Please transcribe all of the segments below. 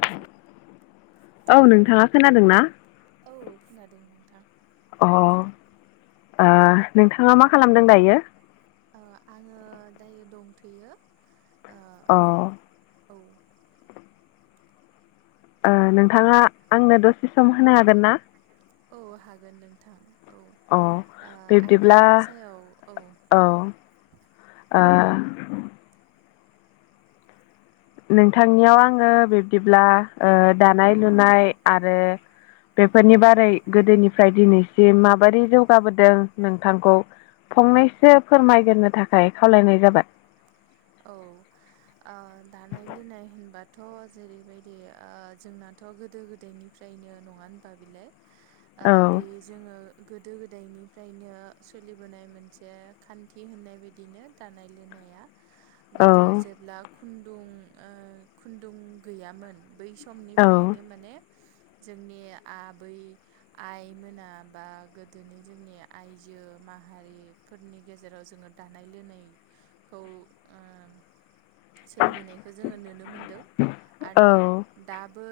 हेल'। औ नोंथाङा खोनादों ना? औ खोनादों नोंथां। अ ओ नोंथाङा मा खालामदों दायो आङो दायो दंथैयो ओ अ औ नोंथाङा आंनो दसे सम होनो हागोन ना औ हागोन नोंथां। औ अ ओ बिब्दिब्ला आयदानि सायाव औ। ओ नोंथांनियाव आङो बिब्दिब्ला ओ दानाय लुनाय आरो। बेफोरनि बारै गोदोनिफ्राय दिनैसिम माबादि जौगाबोदों नोंथांखौ फंनैसो फोरमायगोरनो थाखाय खावलायनाय जाबाय। औ। ओ दानाय लुनाय होनबाथ' जेरैबायदि ओ जोंनाथ' गोदो गोदायनिफ्राय नङा होनबा बिलाय ओ औ बे जोङो गोदो गोदायनिफ्रायनो सोलिबोनाय मोनसे खान्थि होननाय बायदिनो दानाय लुनाया औ गोदो जेब्ला खुन्दुं ओ खुन्दुं गैयामोन बै समाव। औ समनिफ्रायनो माने [inaudible] जोंनि आबै आइ मोना बा गोदोनि जोंनि आइजो मा माहारिफोरनि गेजेराव जोङो दानाय लुनायखौ ओ सोलिबोनायखौ जोङो नुनो मोनदों आरो औ दाबो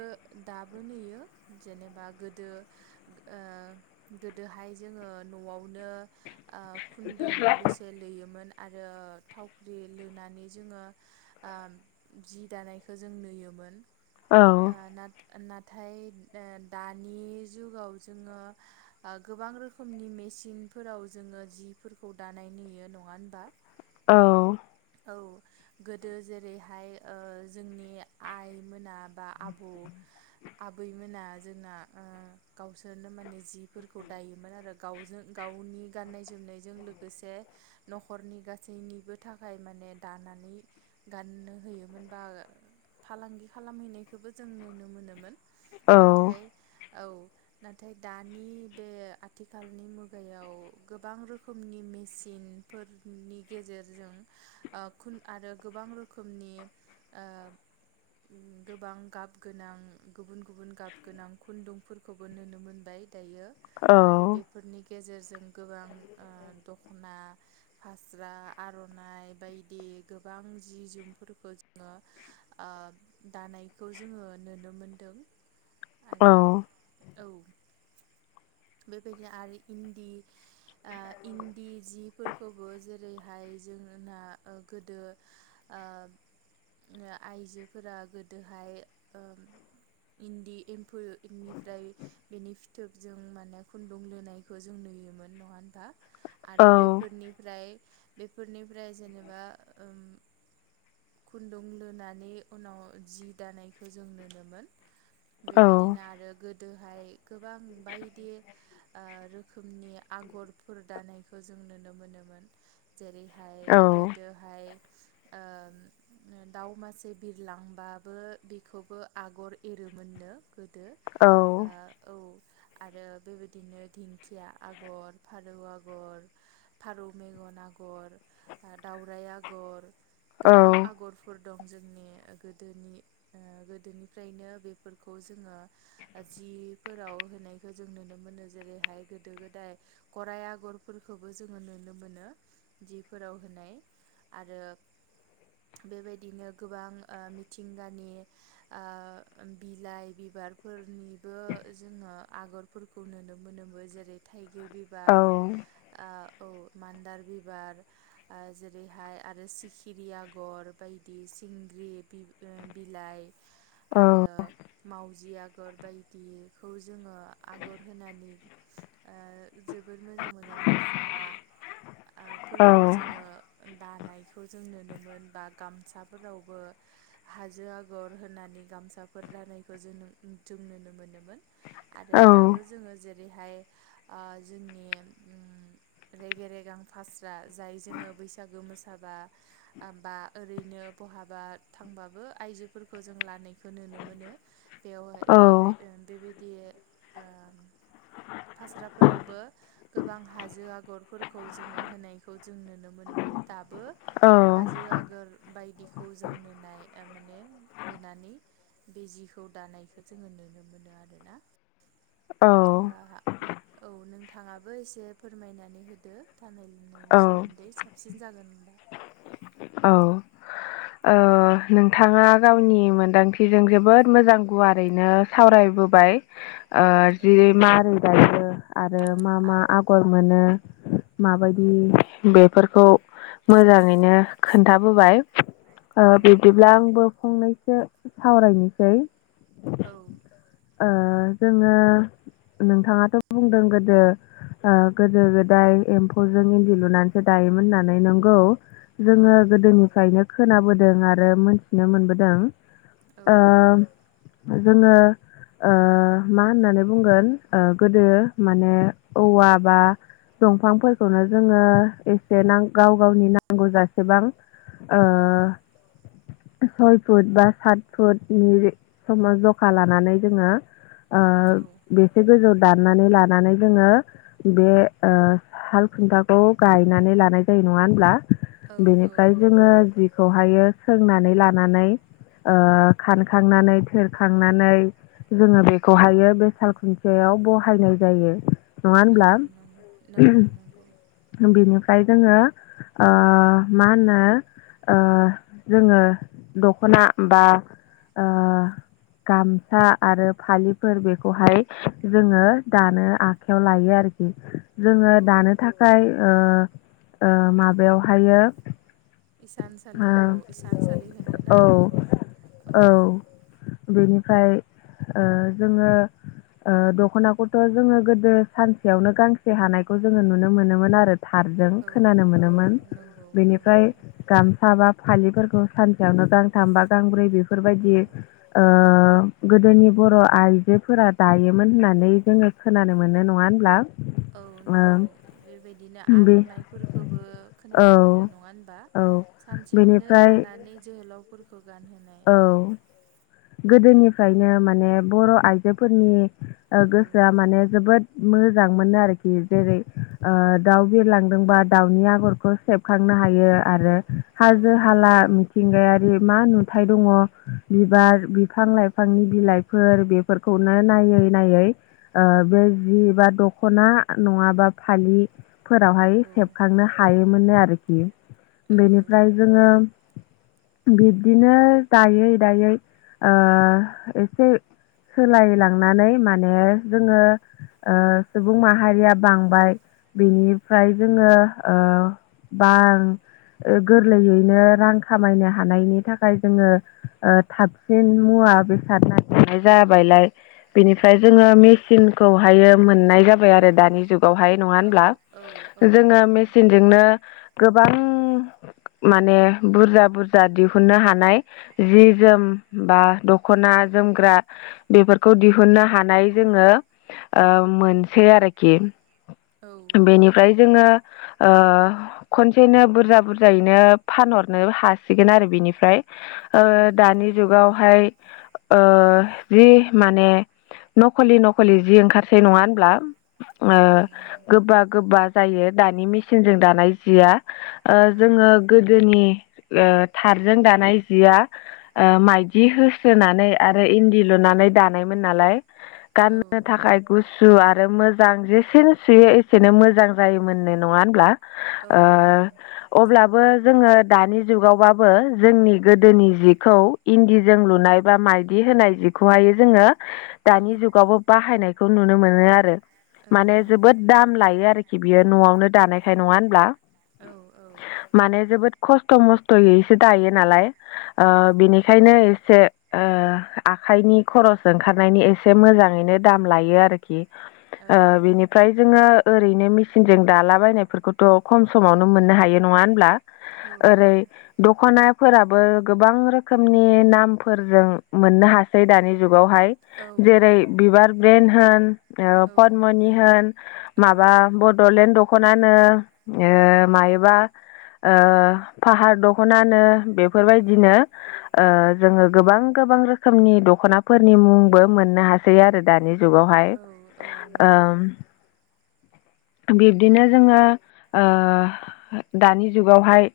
दाबो नुयो जेनेबा गोदो ओ गोदोहाय जोङो न'वावनो ओ खुन्दुं लुसे लुयोमोन आरो थाव लुनानै जोङो जि ओ दानायखौ जों नुयोमोन। औ ओ नाथाय ओ दानि जुगाव जोङो गोबां रोखोमनि मेचिनफोराव जोङो जिफोरखौ दानाय नुयो नङा होनबा औ औ गोदो जेरैहाय ओ जोंनि आइमोना बा आब' आबैमोना जोंना ओ गावसोरनो माने जिफोरखौ दायोमोन आरो गावजों गाव नि गाननाय जोमनायजों लोगोसे नख'रनि गासैनिबो थाखाय माने दानानै गाननो होयोमोन बा फालांगि खालामहैनायखोबो जों नुनो मोनोमोन औ नाथाय औ नाथाय दानि बे आथिखालनि मुगायाव गोबां रोखोमनि मेचिनफोरनि गेजेरजों ओ खुन आरो गोबां रोखोमनि ओ गोबां गाब गोनां गुबुन गुबुन गाब गोनां खुन्दुंफोरखौबो नुनो मोनबाय। बेयो औ आरो बेफोरनि गेजेर जों गोबां ओह दख'ना फास्रा आर नाय बायदि गोबां जि जोमफोरखौ जोङो ओ दानायखौ जोङो नुनो मोनदों। औ। आरो औ बेबायदिनो आरो इन्दि ओह इन्दि जिफोरखौबो जेरैहाय जोंना गोदो ओह आइजोफोरा गोदोहाय ओह इन्दि एम्फौनिफ्राय बेनि फिथोबजों माने खुन्दुं लोनायखौ जों नुन बिनोमोन नङा होन दा आरो बेफोरनिफ्राय बेफोरनिफ्राय जेनेबा ओम खुन्दुं लुानै उनाव जि दानायखौ जों नुनो मोन। बेबायदिनो आरो गोदो गोबां बायदि ओह रोखोमनि आगरफोर दानायख बिखौ जों नुनो मोनोमोन जेरैहाय औ गोदोहाय ओह दाउ मासे बिरलांबाबो बेखौबो आगर एरो मोननो गोदो ओ औ। आरो बेबायदिनो दिंखिया आगर फारौ आगर फारौ मेगन आग आगर दावराइ आगर औ गोबां आगरफोर द दं जोंनि गोदोनि ओ गोदोनिफ्रायनो बेफोरखौ जोङो जि फोराव होनायखौ जों नुनो मोनो जेरैहाय गोदो गोदाय गराय आगरफोरखौबो जों जोङो नुनो मोनो जिफोराव होनाय आरो बेबायदिनो गोबां ओह मिथिंगानि ओह बिलाइ बिबार बिबारफोरनिबो जोङो आगरफोरखो नुनो मोनोमोन जेरै थाइग बिबार आह औ मान्दार बिब बिबार ओ जेरैहाय आरो सिखिरि आगर बायदि सिंग्रि बि बिलाइ आरो मावजिया आगर बायदिखौ जोङो आगर होनानै ओ जोबोद मोजां मोजां दख'ना आह फोरखौ जोङो। दानायखौ जों नुनो मोन बा गामसाफोरावबो हाजो आगर होनानै गामसाफोर दानायखौ जों जों नुनो मोनोमोन आरो दाबो जोङो जे जैरैहाय आह जोंनि रेगे रेगां। फास्रा जाय जोङो बैसागो मोसाबा बा होमबाथ ओरैनो बहाबा थां होनबाबो आइजोफोरखौ जों लानायखौ नुनो मोनो बेयावहाय बे बेबा बे ओ। फास्राफोरावबो गोबां हाजो आगरफोरखौ जोङो होनायखौ जों नुनो मोनोमोन दाबो हाजो आगोर बायदि खौ जों नुनाय माने होनानै बे जिखौ दानायखौ जोङो नुनो मोनो। [inaudible] औ होनबा औ नोंथाङाबो एसे फोरमायनानै होदो। दानाय लुनायनि सोमोन्दै साबसिन जागोन होन औ औ ओह नोंथाङा गावनि मोनदांथिजों जोबोद मोजां गुवारैनो सावराय नुबोबाय ओह औ जेरै मारै गायो आरो मा मा आगर मोनो? औ माबायदि बेफोरखौ मोजाङैनो खोन्थाबोबाय। ओ औ बिदिब्ला आंबो फंनैसो सावरायनोसै। औ। ओ जोङो नोंथाङाथ' बुंदों गोदो ओ गोदो गोदाय एम्फौजों इन्दि लुनानैसो दायोमोन होननानै नंगौ औ जोङो गोदोनिफ्रायनो खोनाबोदों आरो मोनथिनो मोनबोदों जोङो ओ मा होननानै बुंगोन गोदो माने औवा बा दंफांफोरखौनो जोङो एसे गाव गावनि नांगौ जासि बेसेबां ओ औ सय फुट बा सात फुटनि समाव जखा लानानै जोङो ओ बेसे गोजौ दाननानै लानानै जोङो बे हाल खुन्थाखौ गायनानै लानाय जायो नङा होनब्ला औ औ बेनिफ्राय जोङो नंगौ जिखौहायो सोंनानै लानानै ओ खानखांनानै थोरखांनानै जोङो बेखौहायो बे साल खुन्थियायाव बहायनाय जायो नङा औ होनब्ला नंगौ नंगौ नंगौ [unintelligible] बेनिफ्राय जोङो ओ मा होनो ओ जोङो दख'ना बा ओ गामसा आरो फालिफोर बेखौहाय जोङो दानो आखायाव लायो आरो जोङो औ दानो थाखाय ओ माबायावहायो इसानसालियाव इसानसालि होनोना ओ बेखौ औ औ बेनिफ्राय ओ जोङो ओ दख'नाखौथ' जोङो गोदो सानसेयावनो गांसे हानायखौ जोङो नुनो मोनोमोन आरो थारजों औ खोनानो औ मोनोमोन नंगौ नंगौ बेनिफ्राय गामसा बा फालि बेफोरखौ सानसेयावनो गांथाम बा गांब्रै औ बेफोरबायदि ओ गोदोनि बर' आइजोफोरा दायोमोन होननानै जोङो खोनानो मोनो नङा होनब्ला औ ओ नंगौ बेबायदिनो बे आर'नाइफोरखोबो औ खोनानो मोनो नङा होनबा औ सानसेयावनो बेनिफ्राय दानानै जोहोलावफोरखौ गानहो नाय औ गोदोनिफ्रायनो माने बर' आइजोफोरनि ओ औ गोसोआ माने जोबोद मोजां मोननो आरोखि जेरै ओ दाउ बिरलांदोंबा दाउनि आगरखौ सेबखां नो हायो आरो औ हाजो हाला मिथिंगायारि मा नुथाय दङ' बिबार बिफां लाइफांनि बिलाइफोर बेफोरखौनो नायै नायै ओ बे जिबा दख'ना नङाबा फालि फोरावहाय सेबखांनो हायोमोननो आरोखि बेनिफ्राय जोङो बिब्दिनो दायै दायै ओ एसे सोलाय लांनानै माने जोङो ओ सुबुं माहारिया बांबाय बेनिफ्राय जोङो ओ बां ओ गोरलैयैनो रां खामायनो हानायनि थाखाय जोङो ओ थाब सिन मुवा बेसाद नागिरनाय जाबायलाय औ बेनिफ्राय जोङो मेचिनखौहायो मोननाय जाबाय आरो दानि जुगावहाय नङा औ होनब्ला औ औ जोङो नंगौ मेसिनजोंनो गोबां माने बुरजा बुरजा दिहुननो हानाय जि जोम बा दख'ना जोमग्रा बेफोरखौ दिहुननो हानाय जोङो ओ मोनसै आरोखि औ औ बेनिफ्राय जोङो ओ खनसेनो बुरजा बुरजायैनो फानहरनो हासिगोन आरो बिनिफ्राय ओ औ नंगौ दानि फ्राय मानि जि माने नखलि नखलि जि ओंखारसै नङा होनब्ला ओ औ नंगौ गोबा गोबा जायो दानि मेसिनजों दानाय जिया ओ औ जोङो गोदोनि ओ थारजों दानाय जिया ओ माइदि होस्रोनानै आरो इन्दि लुनानै दानायमोन नालाय औ गाननो थाखाय गुस गु सु आरो मोजां जेसेनो सुयो एसेनो मोजां जायोमोननो नङा होनब्ला औ नंगौ बो जोङो दानि जुगावबाबो जोंनि गोदोनि जि खौ इन्दिजों लुनाय बा माइदि होनाय जिखौहायो जोङो दानि उम जुगावबो बाहायनायखौ नुनो मोनो आरो औ माने नंगौ जोबोद दाम लायो आरोखि बियो न'आवनो दानायखाय नङा होनब्ला औ औ माने जोबोद खस्थ' मस्थ'यैसो दायो नालाय ओ औ बेनिखायनो ए से ओ आखाइनि खरस ओंखारनायनि एसे मोजाङैनो दाम लायो आरोखि। ओ बिनिफ्राय जोङो ओरैनो मेसिनजों दालाबायनायफोरखौथ' खम समावनो मोननो हायो नङा होनब्ला। औ ओरै दख'नाफोराबो गोबां रोखोमनि नामफोरजों मोननो हासै दानि जुगा वहाय औ जेरै नंगौ बिबार ब्रेन होन ओ औ पदमनि होन औ माबा बड'लेन्ड दखनानो ओ औ मायोबा ओ फाहार दखना नो बेफोर बिदिनो ओ जोङो गोबां गोबां रोखोमनि दख'नाफोरनि मुंबो मोननो हासै आ आरो दानि जुगावहाय औ नंगौ ओम औ बिब्दिनो जोङो ओ दानि जुगावहाय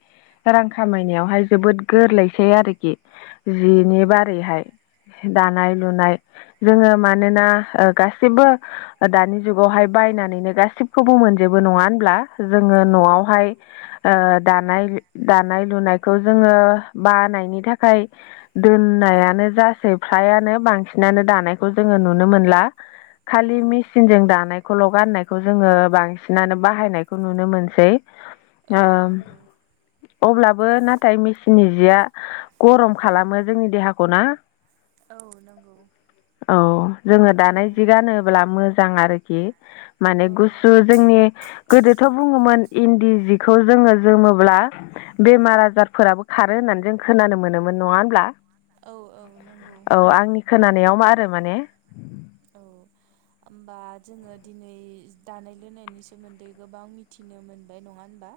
रां खामायनायावहाय जोबोद गोरलैसै आरोखि औ जिनि बारैहाय। दानाय लुनाय जोङो मानोना ओ गासिबो दानि जुगावहाय बायनानैनो गासिबखौबो मोनजोबो नङा होनब्ला जोङो औ न'आवहाय ओ दानाय दानाय लुनायखौ जोङो बानायनि थाखाय होन नायानो जासै फ्रायानो बांसिनानो दानायखौ जोङो नुनो मोनला। खालि औ मेसिनजों दानायखौल' गाननायखौ जोङो बांसिनानो बाहायनायखौ नुनो मोनसै। औ नंगौ ओ अब्लाबो नाथाय मेसिननि जिया गरम खालामो जोंनि देहाखौ ना। औ नंगौ औ जोङो औ दानाय जि गानोब्ला मो जां आरोखि औ माने गु सु जोंनि गोदोथ' बुङोमोन इन्दि जिखौ जोङो जोमोब्ला बेमार आजारफोराबो खारो होननानै जों खोनानो मोनोमोन नङा होमबा। औ औ नंगौ खोनानायाव मा आरो माने। औ होमबा जोङो दिनै दानाय लुनायनि सोमोन्दै गोबां मिथिनो मोनबाय नङा होनबा।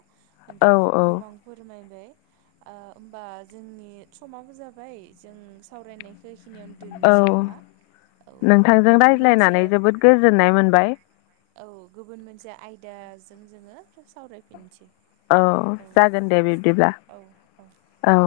औ नोंथाङा औ गोबां फोरमायबाय। ओ होमबा जोंनि समाबो जाबाय जों सावरायनायखो बेखिनियावनो दोननोसै नामा औ जों गुबुन मोनसे रायज्लायनानै जोबोद गोजोननाय मोनबाय। औ गुबुन मोनसे आयदाजों जोङो फिन सावरायफिननोसै। औ जागोन दे बिब्दिब्ला औ औ औ